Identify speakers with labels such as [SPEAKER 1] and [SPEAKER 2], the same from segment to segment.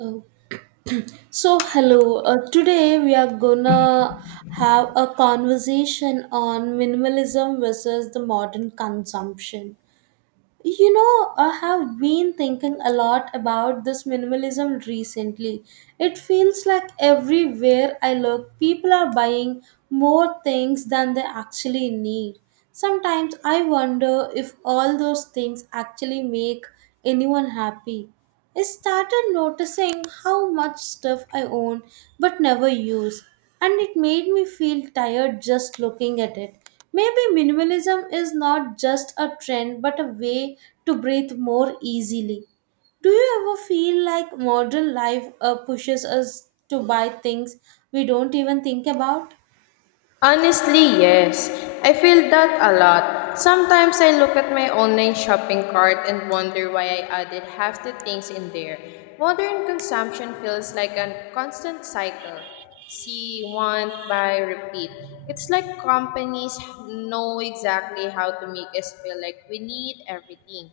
[SPEAKER 1] Oh. So, hello. Today we are gonna have a conversation on minimalism versus the modern consumption. You know, I have been thinking a lot about this minimalism recently. It feels like everywhere I look, people are buying more things than they actually need. Sometimes I wonder if all those things actually make anyone happy. I started noticing how much stuff I own but never use, and it made me feel tired just looking at it. Maybe minimalism is not just a trend but a way to breathe more easily. Do you ever feel like modern life pushes us to buy things we don't even think about?
[SPEAKER 2] Honestly, yes. I feel that a lot. Sometimes I look at my online shopping cart and wonder why I added half the things in there. Modern consumption feels like a constant cycle. See, want, buy, repeat. It's like companies know exactly how to make us feel like we need everything.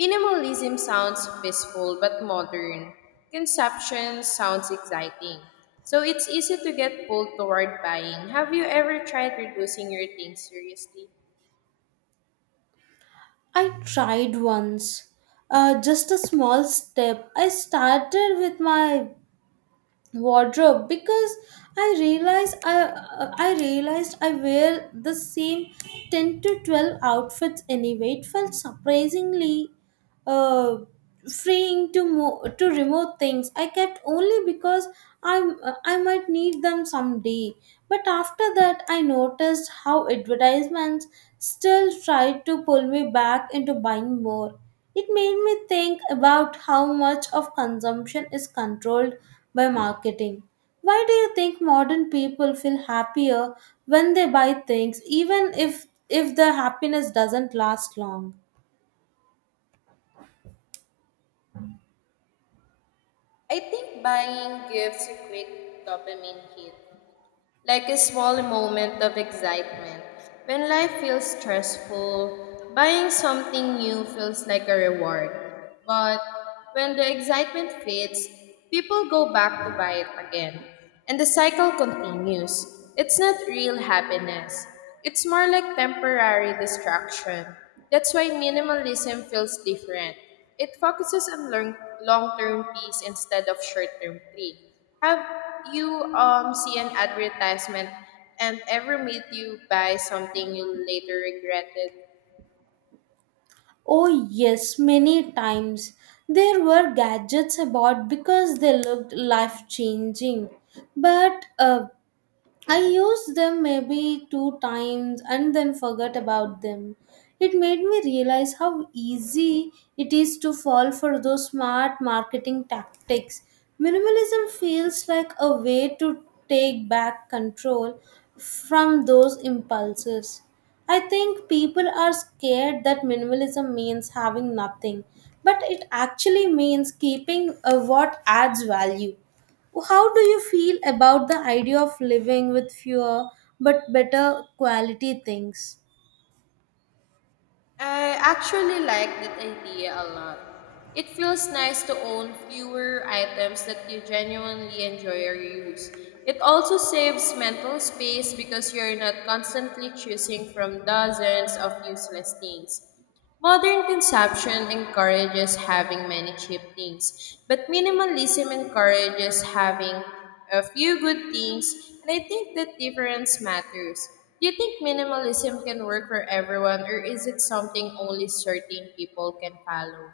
[SPEAKER 2] Minimalism sounds peaceful but modern. Consumption sounds exciting. So it's easy to get pulled toward buying. Have you ever tried reducing your things seriously?
[SPEAKER 1] I tried once. Just a small step. I started with my wardrobe because I realized I wear the same 10 to 12 outfits anyway. It felt surprisingly uh, freeing to remove things I kept only because I I might need them someday. But after that, I noticed how advertisements still tried to pull me back into buying more. It made me think about how much of consumption is controlled by marketing. Why do you think modern people feel happier when they buy things, even if the happiness doesn't last long?
[SPEAKER 2] I think buying gives a quick dopamine hit, like a small moment of excitement. When life feels stressful, buying something new feels like a reward. But when the excitement fades, people go back to buy it again, and the cycle continues. It's not real happiness, it's more like temporary distraction. That's why minimalism feels different. It focuses on long term peace instead of short term thrill. Have you see an advertisement and ever made you buy something you later regretted?
[SPEAKER 1] Oh, yes, many times. There were gadgets about because they looked life changing. But I used them maybe two times and then forgot about them. It made me realize how easy it is to fall for those smart marketing tactics. Minimalism feels like a way to take back control from those impulses. I think people are scared that minimalism means having nothing, but it actually means keeping what adds value. How do you feel about the idea of living with fewer but better quality things?
[SPEAKER 2] I actually like that idea a lot. It feels nice to own fewer items that you genuinely enjoy or use. It also saves mental space because you're not constantly choosing from dozens of useless things. Modern consumption encourages having many cheap things, but minimalism encourages having a few good things, and I think that difference matters. Do you think minimalism can work for everyone, or is it something only certain people can follow?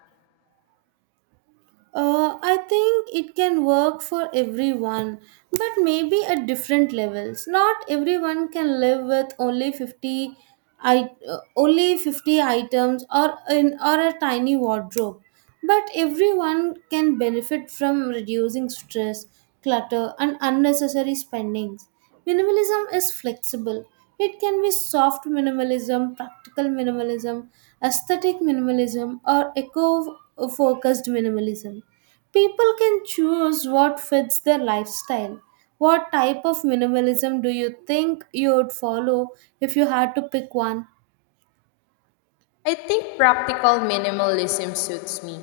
[SPEAKER 1] I think it can work for everyone, but maybe at different levels. Not everyone can live with only 50 items or a tiny wardrobe. But everyone can benefit from reducing stress, clutter and unnecessary spendings. Minimalism is flexible. It can be soft minimalism, practical minimalism, aesthetic minimalism, or eco focused minimalism. People can choose what fits their lifestyle. What type of minimalism do you think you would follow if you had to pick one?
[SPEAKER 2] I think practical minimalism suits me.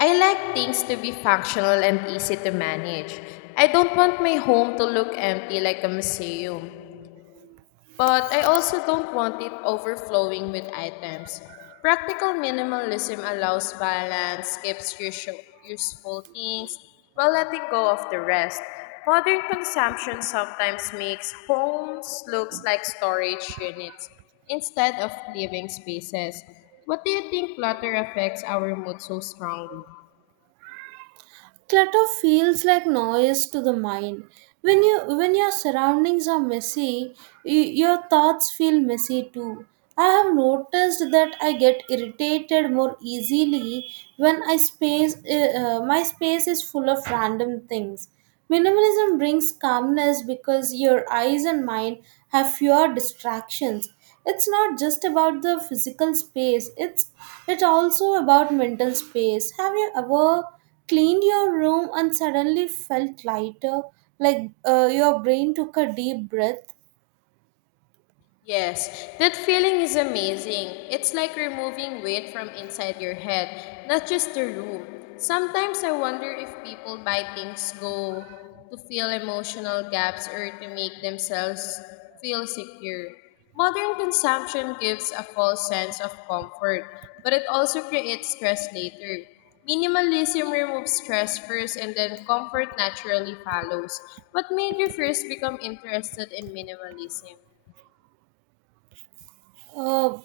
[SPEAKER 2] I like things to be functional and easy to manage. I don't want my home to look empty like a museum. But I also don't want it overflowing with items. Practical minimalism allows balance, keeps useful things while letting go of the rest. Modern consumption sometimes makes homes looks like storage units instead of living spaces. What do you think clutter affects our mood so strongly?
[SPEAKER 1] Clutter feels like noise to the mind when you when your surroundings are messy, your thoughts feel messy too. I have noticed that I get irritated more easily when I space my space is full of random things. Minimalism brings calmness because your eyes and mind have fewer distractions. It's not just about the physical space, it's also about mental space. Have you ever cleaned your room and suddenly felt lighter, like your brain took a deep breath.
[SPEAKER 2] Yes, that feeling is amazing. It's like removing weight from inside your head, not just the room. Sometimes I wonder if people buy things go to fill emotional gaps or to make themselves feel secure. Modern consumption gives a false sense of comfort, but it also creates stress later. Minimalism removes stress first and then comfort naturally follows. What made you first become interested in minimalism?
[SPEAKER 1] Uh,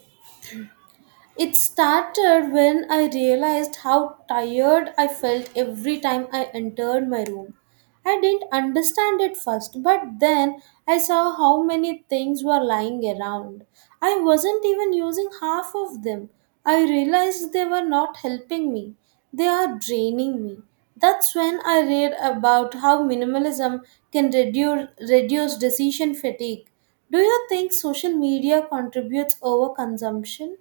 [SPEAKER 1] It started when I realized how tired I felt every time I entered my room. I didn't understand it first, but then I saw how many things were lying around. I wasn't even using half of them. I realized they were not helping me, they are draining me. That's when I read about how minimalism can reduce decision fatigue. Do you think social media contributes overconsumption?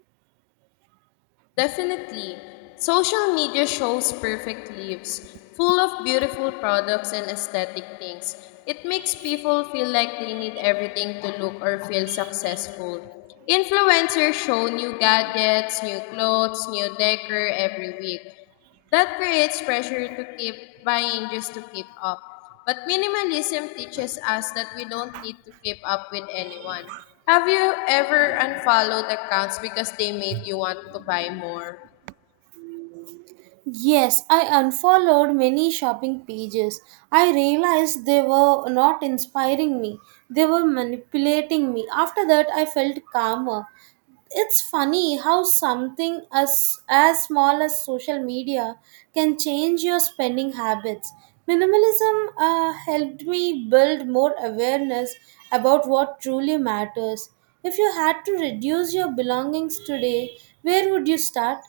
[SPEAKER 2] Definitely. Social media shows perfect lives, full of beautiful products and aesthetic things. It makes people feel like they need everything to look or feel successful. Influencers show new gadgets, new clothes, new decor every week. That creates pressure to keep buying just to keep up. But minimalism teaches us that we don't need to keep up with anyone. Have you ever unfollowed accounts because they made you want to buy more?
[SPEAKER 1] Yes, I unfollowed many shopping pages. I realized they were not inspiring me, they were manipulating me. After that, I felt calmer. It's funny how something as small as social media can change your spending habits. Minimalism helped me build more awareness about what truly matters. If you had to reduce your belongings today, where would you start?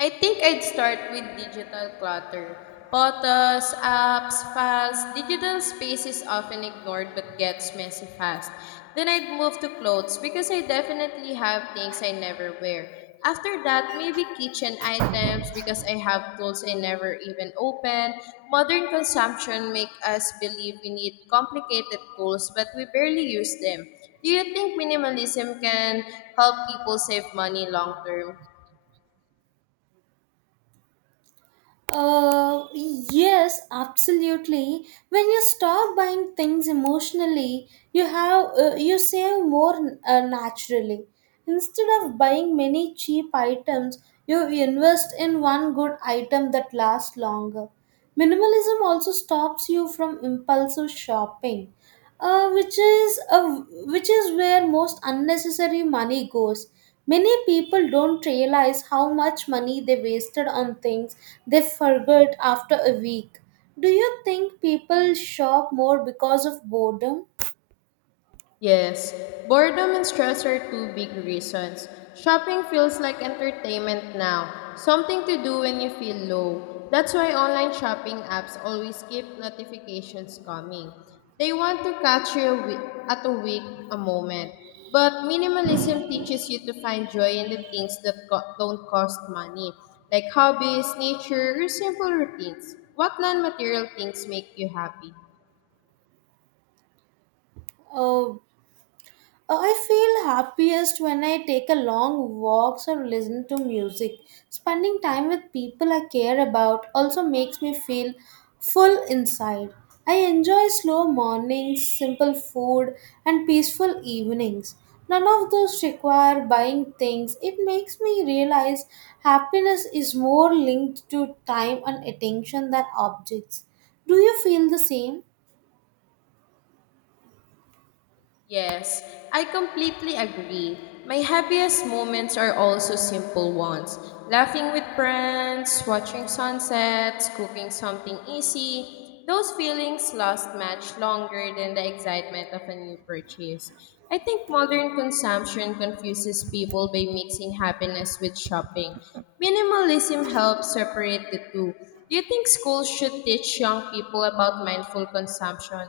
[SPEAKER 2] I think I'd start with digital clutter. Photos, apps, files, digital space is often ignored but gets messy fast. Then I'd move to clothes because I definitely have things I never wear. After that, maybe kitchen items because I have tools I never even open. Modern consumption make us believe we need complicated tools but we barely use them. Do you think minimalism can help people save money long term?
[SPEAKER 1] Yes, absolutely. When you stop buying things emotionally, you save more naturally. Instead of buying many cheap items, you invest in one good item that lasts longer. Minimalism also stops you from impulsive shopping, uh, which is a, which is where most unnecessary money goes. Many people don't realize how much money they wasted on things they forgot after a week. Do you think people shop more because of boredom?
[SPEAKER 2] Yes, boredom and stress are two big reasons. Shopping feels like entertainment now, something to do when you feel low. That's why online shopping apps always keep notifications coming. They want to catch you a at a weak a moment. But minimalism teaches you to find joy in the things that don't cost money, like hobbies, nature, or simple routines. What non material things make you happy?
[SPEAKER 1] Uh, I feel happiest when I take a long walks or listen to music. Spending time with people I care about also makes me feel full inside. I enjoy slow mornings, simple food, and peaceful evenings. None of those require buying things. It makes me realize happiness is more linked to time and attention than objects. Do you feel the same?
[SPEAKER 2] Yes, I completely agree. My happiest moments are also simple ones. Laughing with friends, watching sunsets, cooking something easy. Those feelings last much longer than the excitement of a new purchase. I think modern consumption confuses people by mixing happiness with shopping. Minimalism helps separate the two. Do you think schools should teach young people about mindful consumption?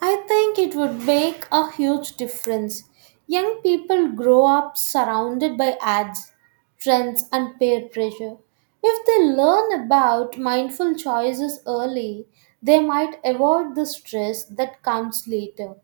[SPEAKER 1] I think it would make a huge difference. Young people grow up surrounded by ads, trends, and peer pressure. If they learn about mindful choices early, they might avoid the stress that comes later.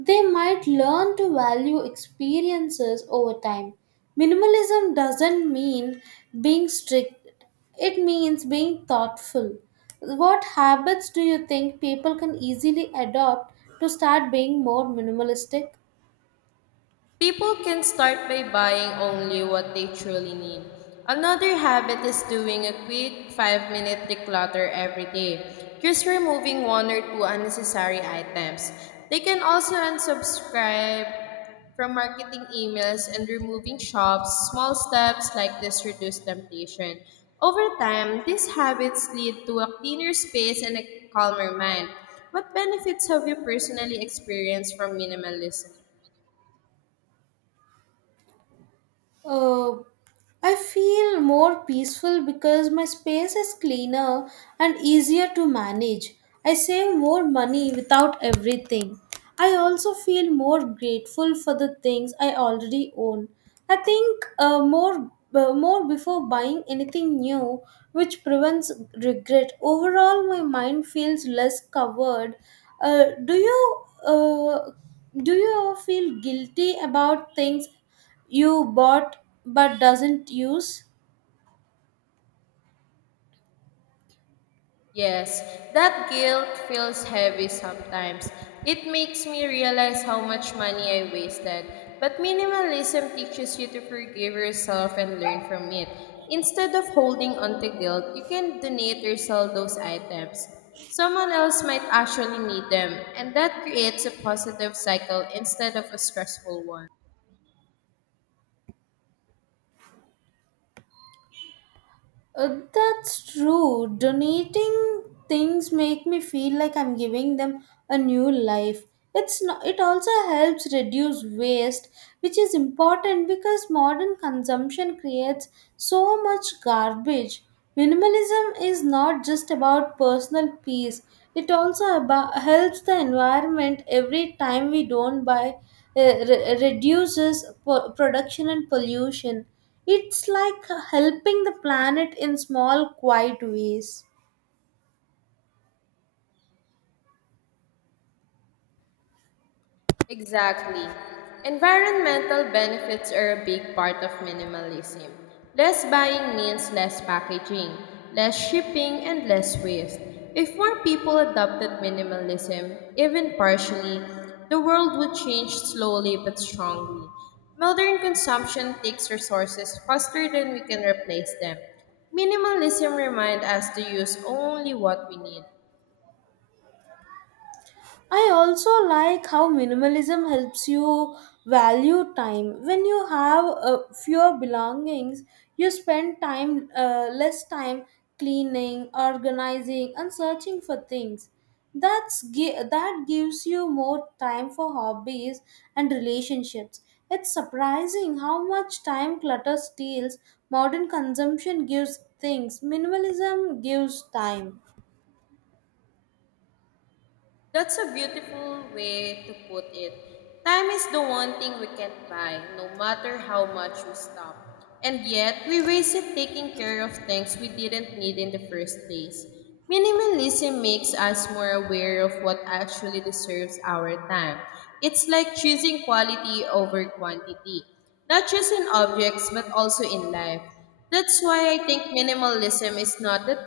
[SPEAKER 1] They might learn to value experiences over time. Minimalism doesn't mean being strict, it means being thoughtful. What habits do you think people can easily adopt to start being more minimalistic?
[SPEAKER 2] People can start by buying only what they truly need. Another habit is doing a quick 5-minute declutter every day, just removing one or two unnecessary items. They can also unsubscribe from marketing emails and removing shops. Small steps like this reduce temptation. Over time, these habits lead to a cleaner space and a calmer mind. What benefits have you personally experienced from minimalism?
[SPEAKER 1] Uh, I feel more peaceful because my space is cleaner and easier to manage. I save more money without everything. I also feel more grateful for the things I already own. I think more before buying anything new, which prevents regret. Overall, my mind feels less covered. Uh, do you uh, do you feel guilty about things you bought but doesn't use?
[SPEAKER 2] Yes, that guilt feels heavy sometimes. It makes me realize how much money I wasted. But minimalism teaches you to forgive yourself and learn from it. Instead of holding on to guilt, you can donate or sell those items. Someone else might actually need them, and that creates a positive cycle instead of a stressful one.
[SPEAKER 1] That's true. Donating things make me feel like I'm giving them a new life. It's not, it also helps reduce waste, which is important because modern consumption creates so much garbage. Minimalism is not just about personal peace. It also about, helps the environment every time we don't buy, reduces production and pollution. It's like helping the planet in small, quiet ways.
[SPEAKER 2] Exactly. Environmental benefits are a big part of minimalism. Less buying means less packaging, less shipping, and less waste. If more people adopted minimalism, even partially, the world would change slowly but strongly. Modern consumption takes resources faster than we can replace them. Minimalism reminds us to use only what we need.
[SPEAKER 1] I also like how minimalism helps you value time. When you have fewer belongings, you spend time less time cleaning, organizing, and searching for things. That gives you more time for hobbies and relationships. It's surprising how much time clutter steals. Modern consumption gives things. Minimalism gives time.
[SPEAKER 2] That's a beautiful way to put it. Time is the one thing we can't buy, no matter how much we stop. And yet, we waste it taking care of things we didn't need in the first place. Minimalism makes us more aware of what actually deserves our time. It's like choosing quality over quantity, not just in objects, but also in life. That's why I think minimalism is not the.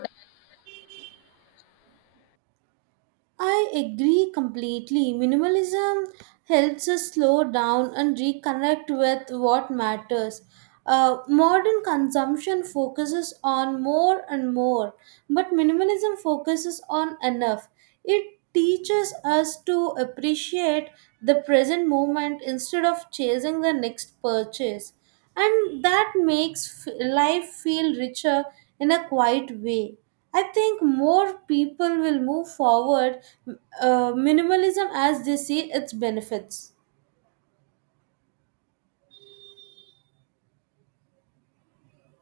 [SPEAKER 1] I agree completely. Minimalism helps us slow down and reconnect with what matters. Modern consumption focuses on more and more, but minimalism focuses on enough. It teaches us to appreciate the present moment instead of chasing the next purchase, and that makes life feel richer in a quiet way. I think more people will move forward minimalism as they see its benefits.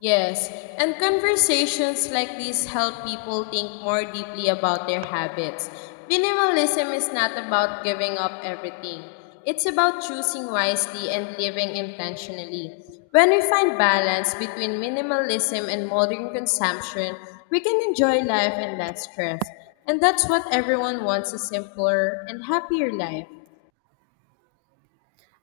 [SPEAKER 2] Yes, and conversations like these help people think more deeply about their habits. Minimalism is not about giving up everything, it's about choosing wisely and living intentionally. When we find balance between minimalism and modern consumption, we can enjoy life and less stress. And that's what everyone wants, a simpler and happier life.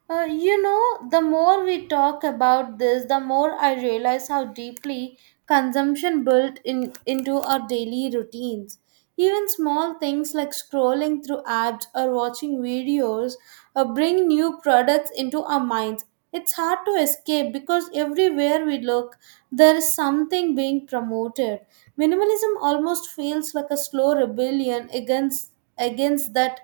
[SPEAKER 1] The more we talk about this, the more I realize how deeply consumption built in into our daily routines. Even small things like scrolling through apps or watching videos bring new products into our minds. It's hard to escape because everywhere we look, there is something being promoted. Minimalism almost feels like a slow rebellion against against that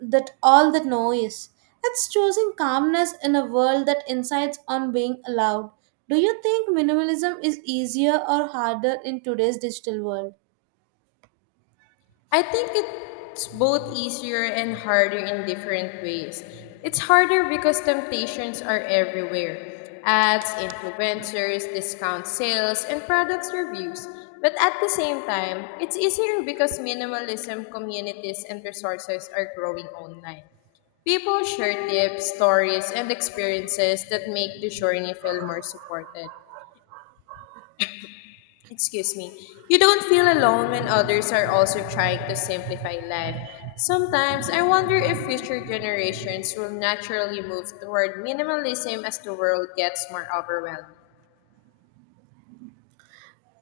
[SPEAKER 1] that all the noise. It's choosing calmness in a world that insists on being loud. Do you think minimalism is easier or harder in today's digital world?
[SPEAKER 2] I think it's both easier and harder in different ways. It's harder because temptations are everywhere, ads, influencers, discount sales, and products reviews. But at the same time, it's easier because minimalism communities and resources are growing online. People share tips, stories, and experiences that make the journey feel more supported. Excuse me. You don't feel alone when others are also trying to simplify life. Sometimes I wonder if future generations will naturally move toward minimalism as the world gets more overwhelmed.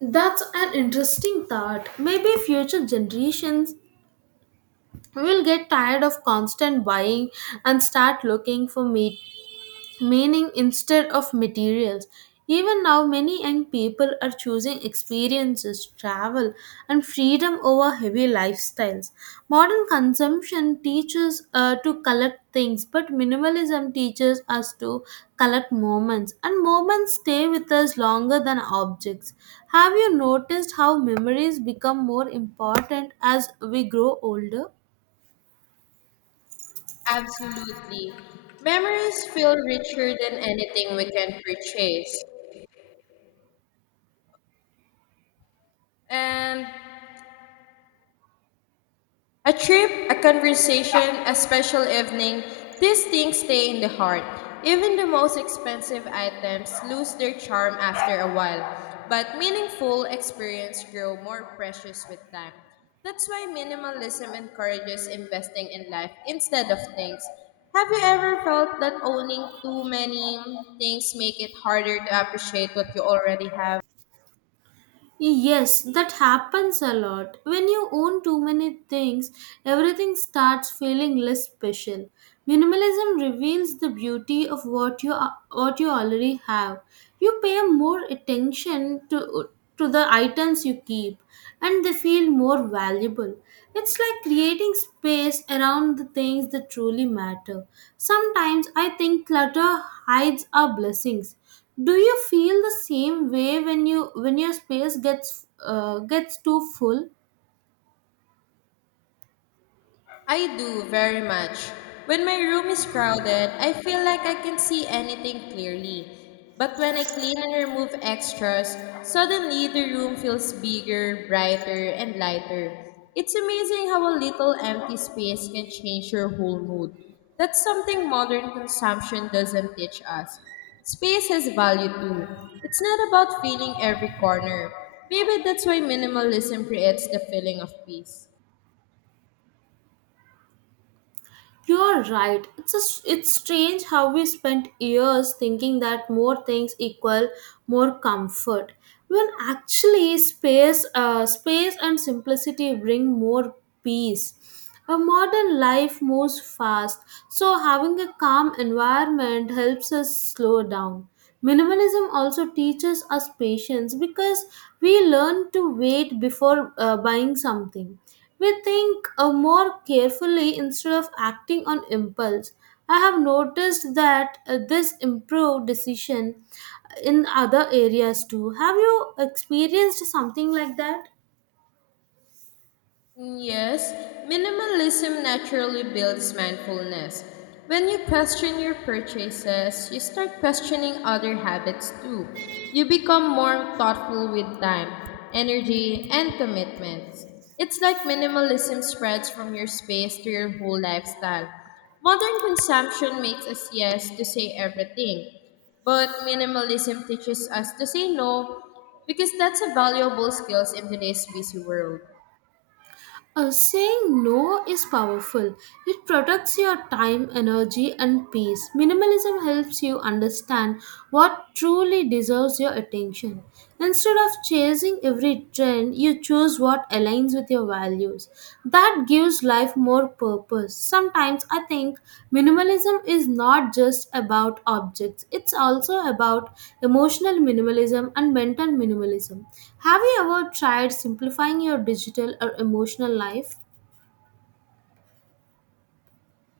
[SPEAKER 1] That's an interesting thought. Maybe future generations will get tired of constant buying and start looking for me meaning instead of materials. Even now, many young people are choosing experiences, travel, and freedom over heavy lifestyles. Modern consumption teaches to collect things, but minimalism teaches us to collect moments, and moments stay with us longer than objects. Have you noticed how memories become more important as we grow older?
[SPEAKER 2] Absolutely. Memories feel richer than anything we can purchase. And a trip, a conversation, a special evening, these things stay in the heart. Even the most expensive items lose their charm after a while, but meaningful experiences grow more precious with time. That's why minimalism encourages investing in life instead of things. Have you ever felt that owning too many things make it harder to appreciate what you already have?
[SPEAKER 1] Yes, that happens a lot. When you own too many things, everything starts feeling less special. Minimalism reveals the beauty of what you already have. You pay more attention to the items you keep and they feel more valuable. It's like creating space around the things that truly matter. Sometimes I think clutter hides our blessings. Do you feel the same way when your space gets gets too full?
[SPEAKER 2] I do very much. When my room is crowded, I feel like I can see anything clearly. But when I clean and remove extras, suddenly the room feels bigger, brighter, and lighter. It's amazing how a little empty space can change your whole mood. That's something modern consumption doesn't teach us. Space has value too. It's not about filling every corner. Maybe that's why minimalism creates the feeling of peace.
[SPEAKER 1] You're right. It's a. it's strange how we spent years thinking that more things equal more comfort, when actually space and simplicity bring more peace. A modern life moves fast, so having a calm environment helps us slow down. Minimalism also teaches us patience because we learn to wait before buying something. We think more carefully instead of acting on impulse. I have noticed that this improved decision in other areas too. Have you experienced something like that?
[SPEAKER 2] Yes, minimalism naturally builds mindfulness. When you question your purchases, you start questioning other habits too. You become more thoughtful with time, energy, and commitments. It's like minimalism spreads from your space to your whole lifestyle. Modern consumption makes us yes to say everything, but minimalism teaches us to say no, because that's a valuable skill in today's busy world.
[SPEAKER 1] Saying no is powerful. It protects your time, energy, and peace. Minimalism helps you understand what truly deserves your attention. Instead of chasing every trend, you choose what aligns with your values. That gives life more purpose. Sometimes I think minimalism is not just about objects, it's also about emotional minimalism and mental minimalism. Have you ever tried simplifying your digital or emotional life?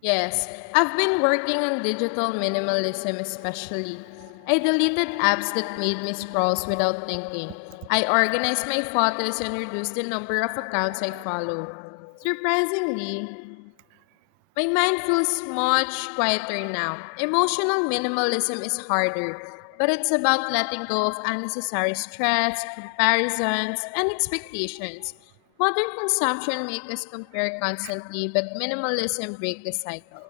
[SPEAKER 2] Yes, I've been working on digital minimalism especially. I deleted apps that made me scroll without thinking. I organized my photos and reduced the number of accounts I follow. Surprisingly, my mind feels much quieter now. Emotional minimalism is harder, but it's about letting go of unnecessary stress, comparisons, and expectations. Modern consumption makes us compare constantly, but minimalism breaks the cycle.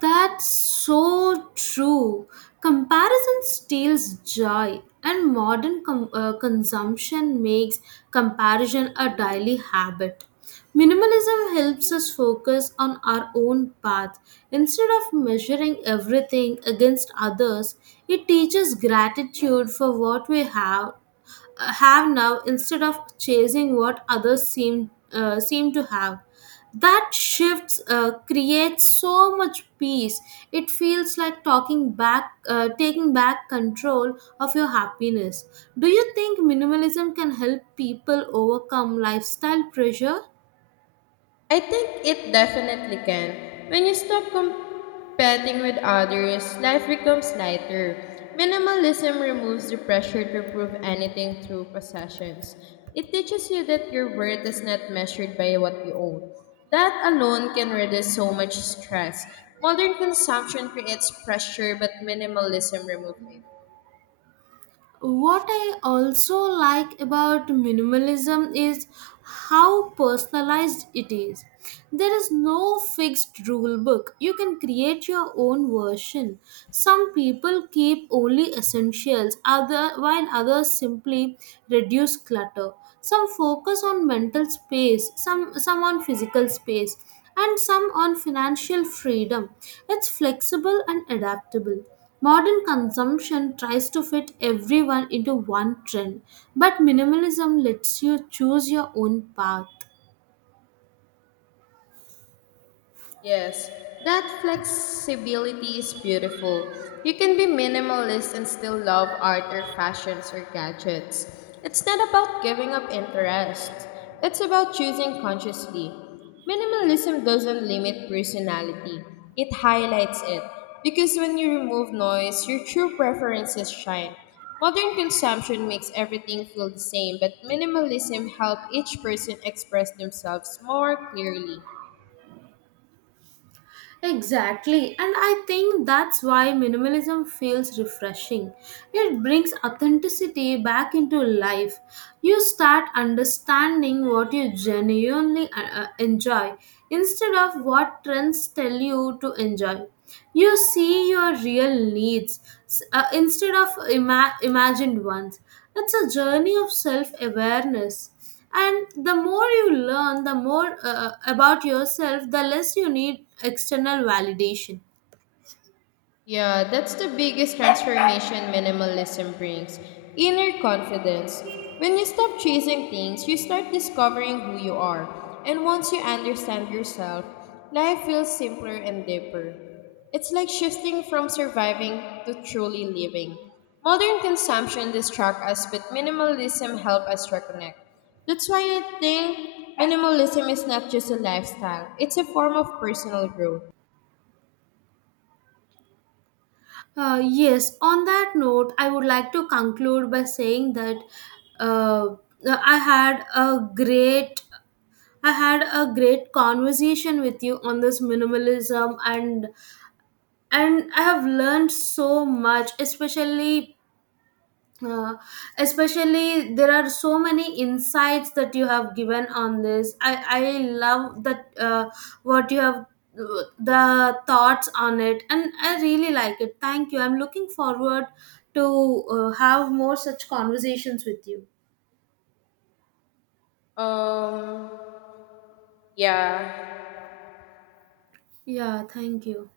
[SPEAKER 1] That's so true. Comparison steals joy, and modern consumption makes comparison a daily habit. Minimalism helps us focus on our own path. Instead of measuring everything against others, it teaches gratitude for what we have now instead of chasing what others seem to have. That shifts uh, creates so much peace. It feels like talking back taking back control of your happiness. Do you think minimalism can help people overcome lifestyle pressure?
[SPEAKER 2] I think it definitely can. When you stop competing with others, life becomes lighter. Minimalism removes the pressure to prove anything through possessions. It teaches you that your worth is not measured by what you own. That alone can reduce so much stress. Modern consumption creates pressure, but minimalism removes it.
[SPEAKER 1] What I also like about minimalism is how personalized it is. There is no fixed rule book. You can create your own version. Some people keep only essentials, other while others simply reduce clutter. Some focus on mental space, some on physical space, and some on financial freedom. It's flexible and adaptable. Modern consumption tries to fit everyone into one trend, but minimalism lets you choose your own path.
[SPEAKER 2] Yes, that flexibility is beautiful. You can be minimalist and still love art or fashions or gadgets. It's not about giving up interest, it's about choosing consciously. Minimalism doesn't limit personality, it highlights it. Because when you remove noise, your true preferences shine. Modern consumption makes everything feel the same, but minimalism helps each person express themselves more clearly.
[SPEAKER 1] Exactly, and I think that's why minimalism feels refreshing. It brings authenticity back into life. You start understanding what you genuinely enjoy instead of what trends tell you to enjoy. You see your real needs instead of imagined ones. It's a journey of self awareness, and the more you learn the more about yourself, the less you need external validation.
[SPEAKER 2] Yeah, that's the biggest transformation minimalism brings, inner confidence. When you stop chasing things, you start discovering who you are. And once you understand yourself, life feels simpler and deeper. It's like shifting from surviving to truly living. Modern consumption distracts us, but minimalism helps us reconnect. That's why I think minimalism is not just a lifestyle, it's a form of personal growth.
[SPEAKER 1] Yes on that note, I would like to conclude by saying that, uh, uh, i had a great I had a great conversation with you on this minimalism, and I have learned so much, uh, especially there are so many insights that you have given on this. I love that what you have, the thoughts on it, and I really like it. Thank you. I'm looking forward to have more such conversations with you.
[SPEAKER 2] Um, yeah.
[SPEAKER 1] Yeah, thank you.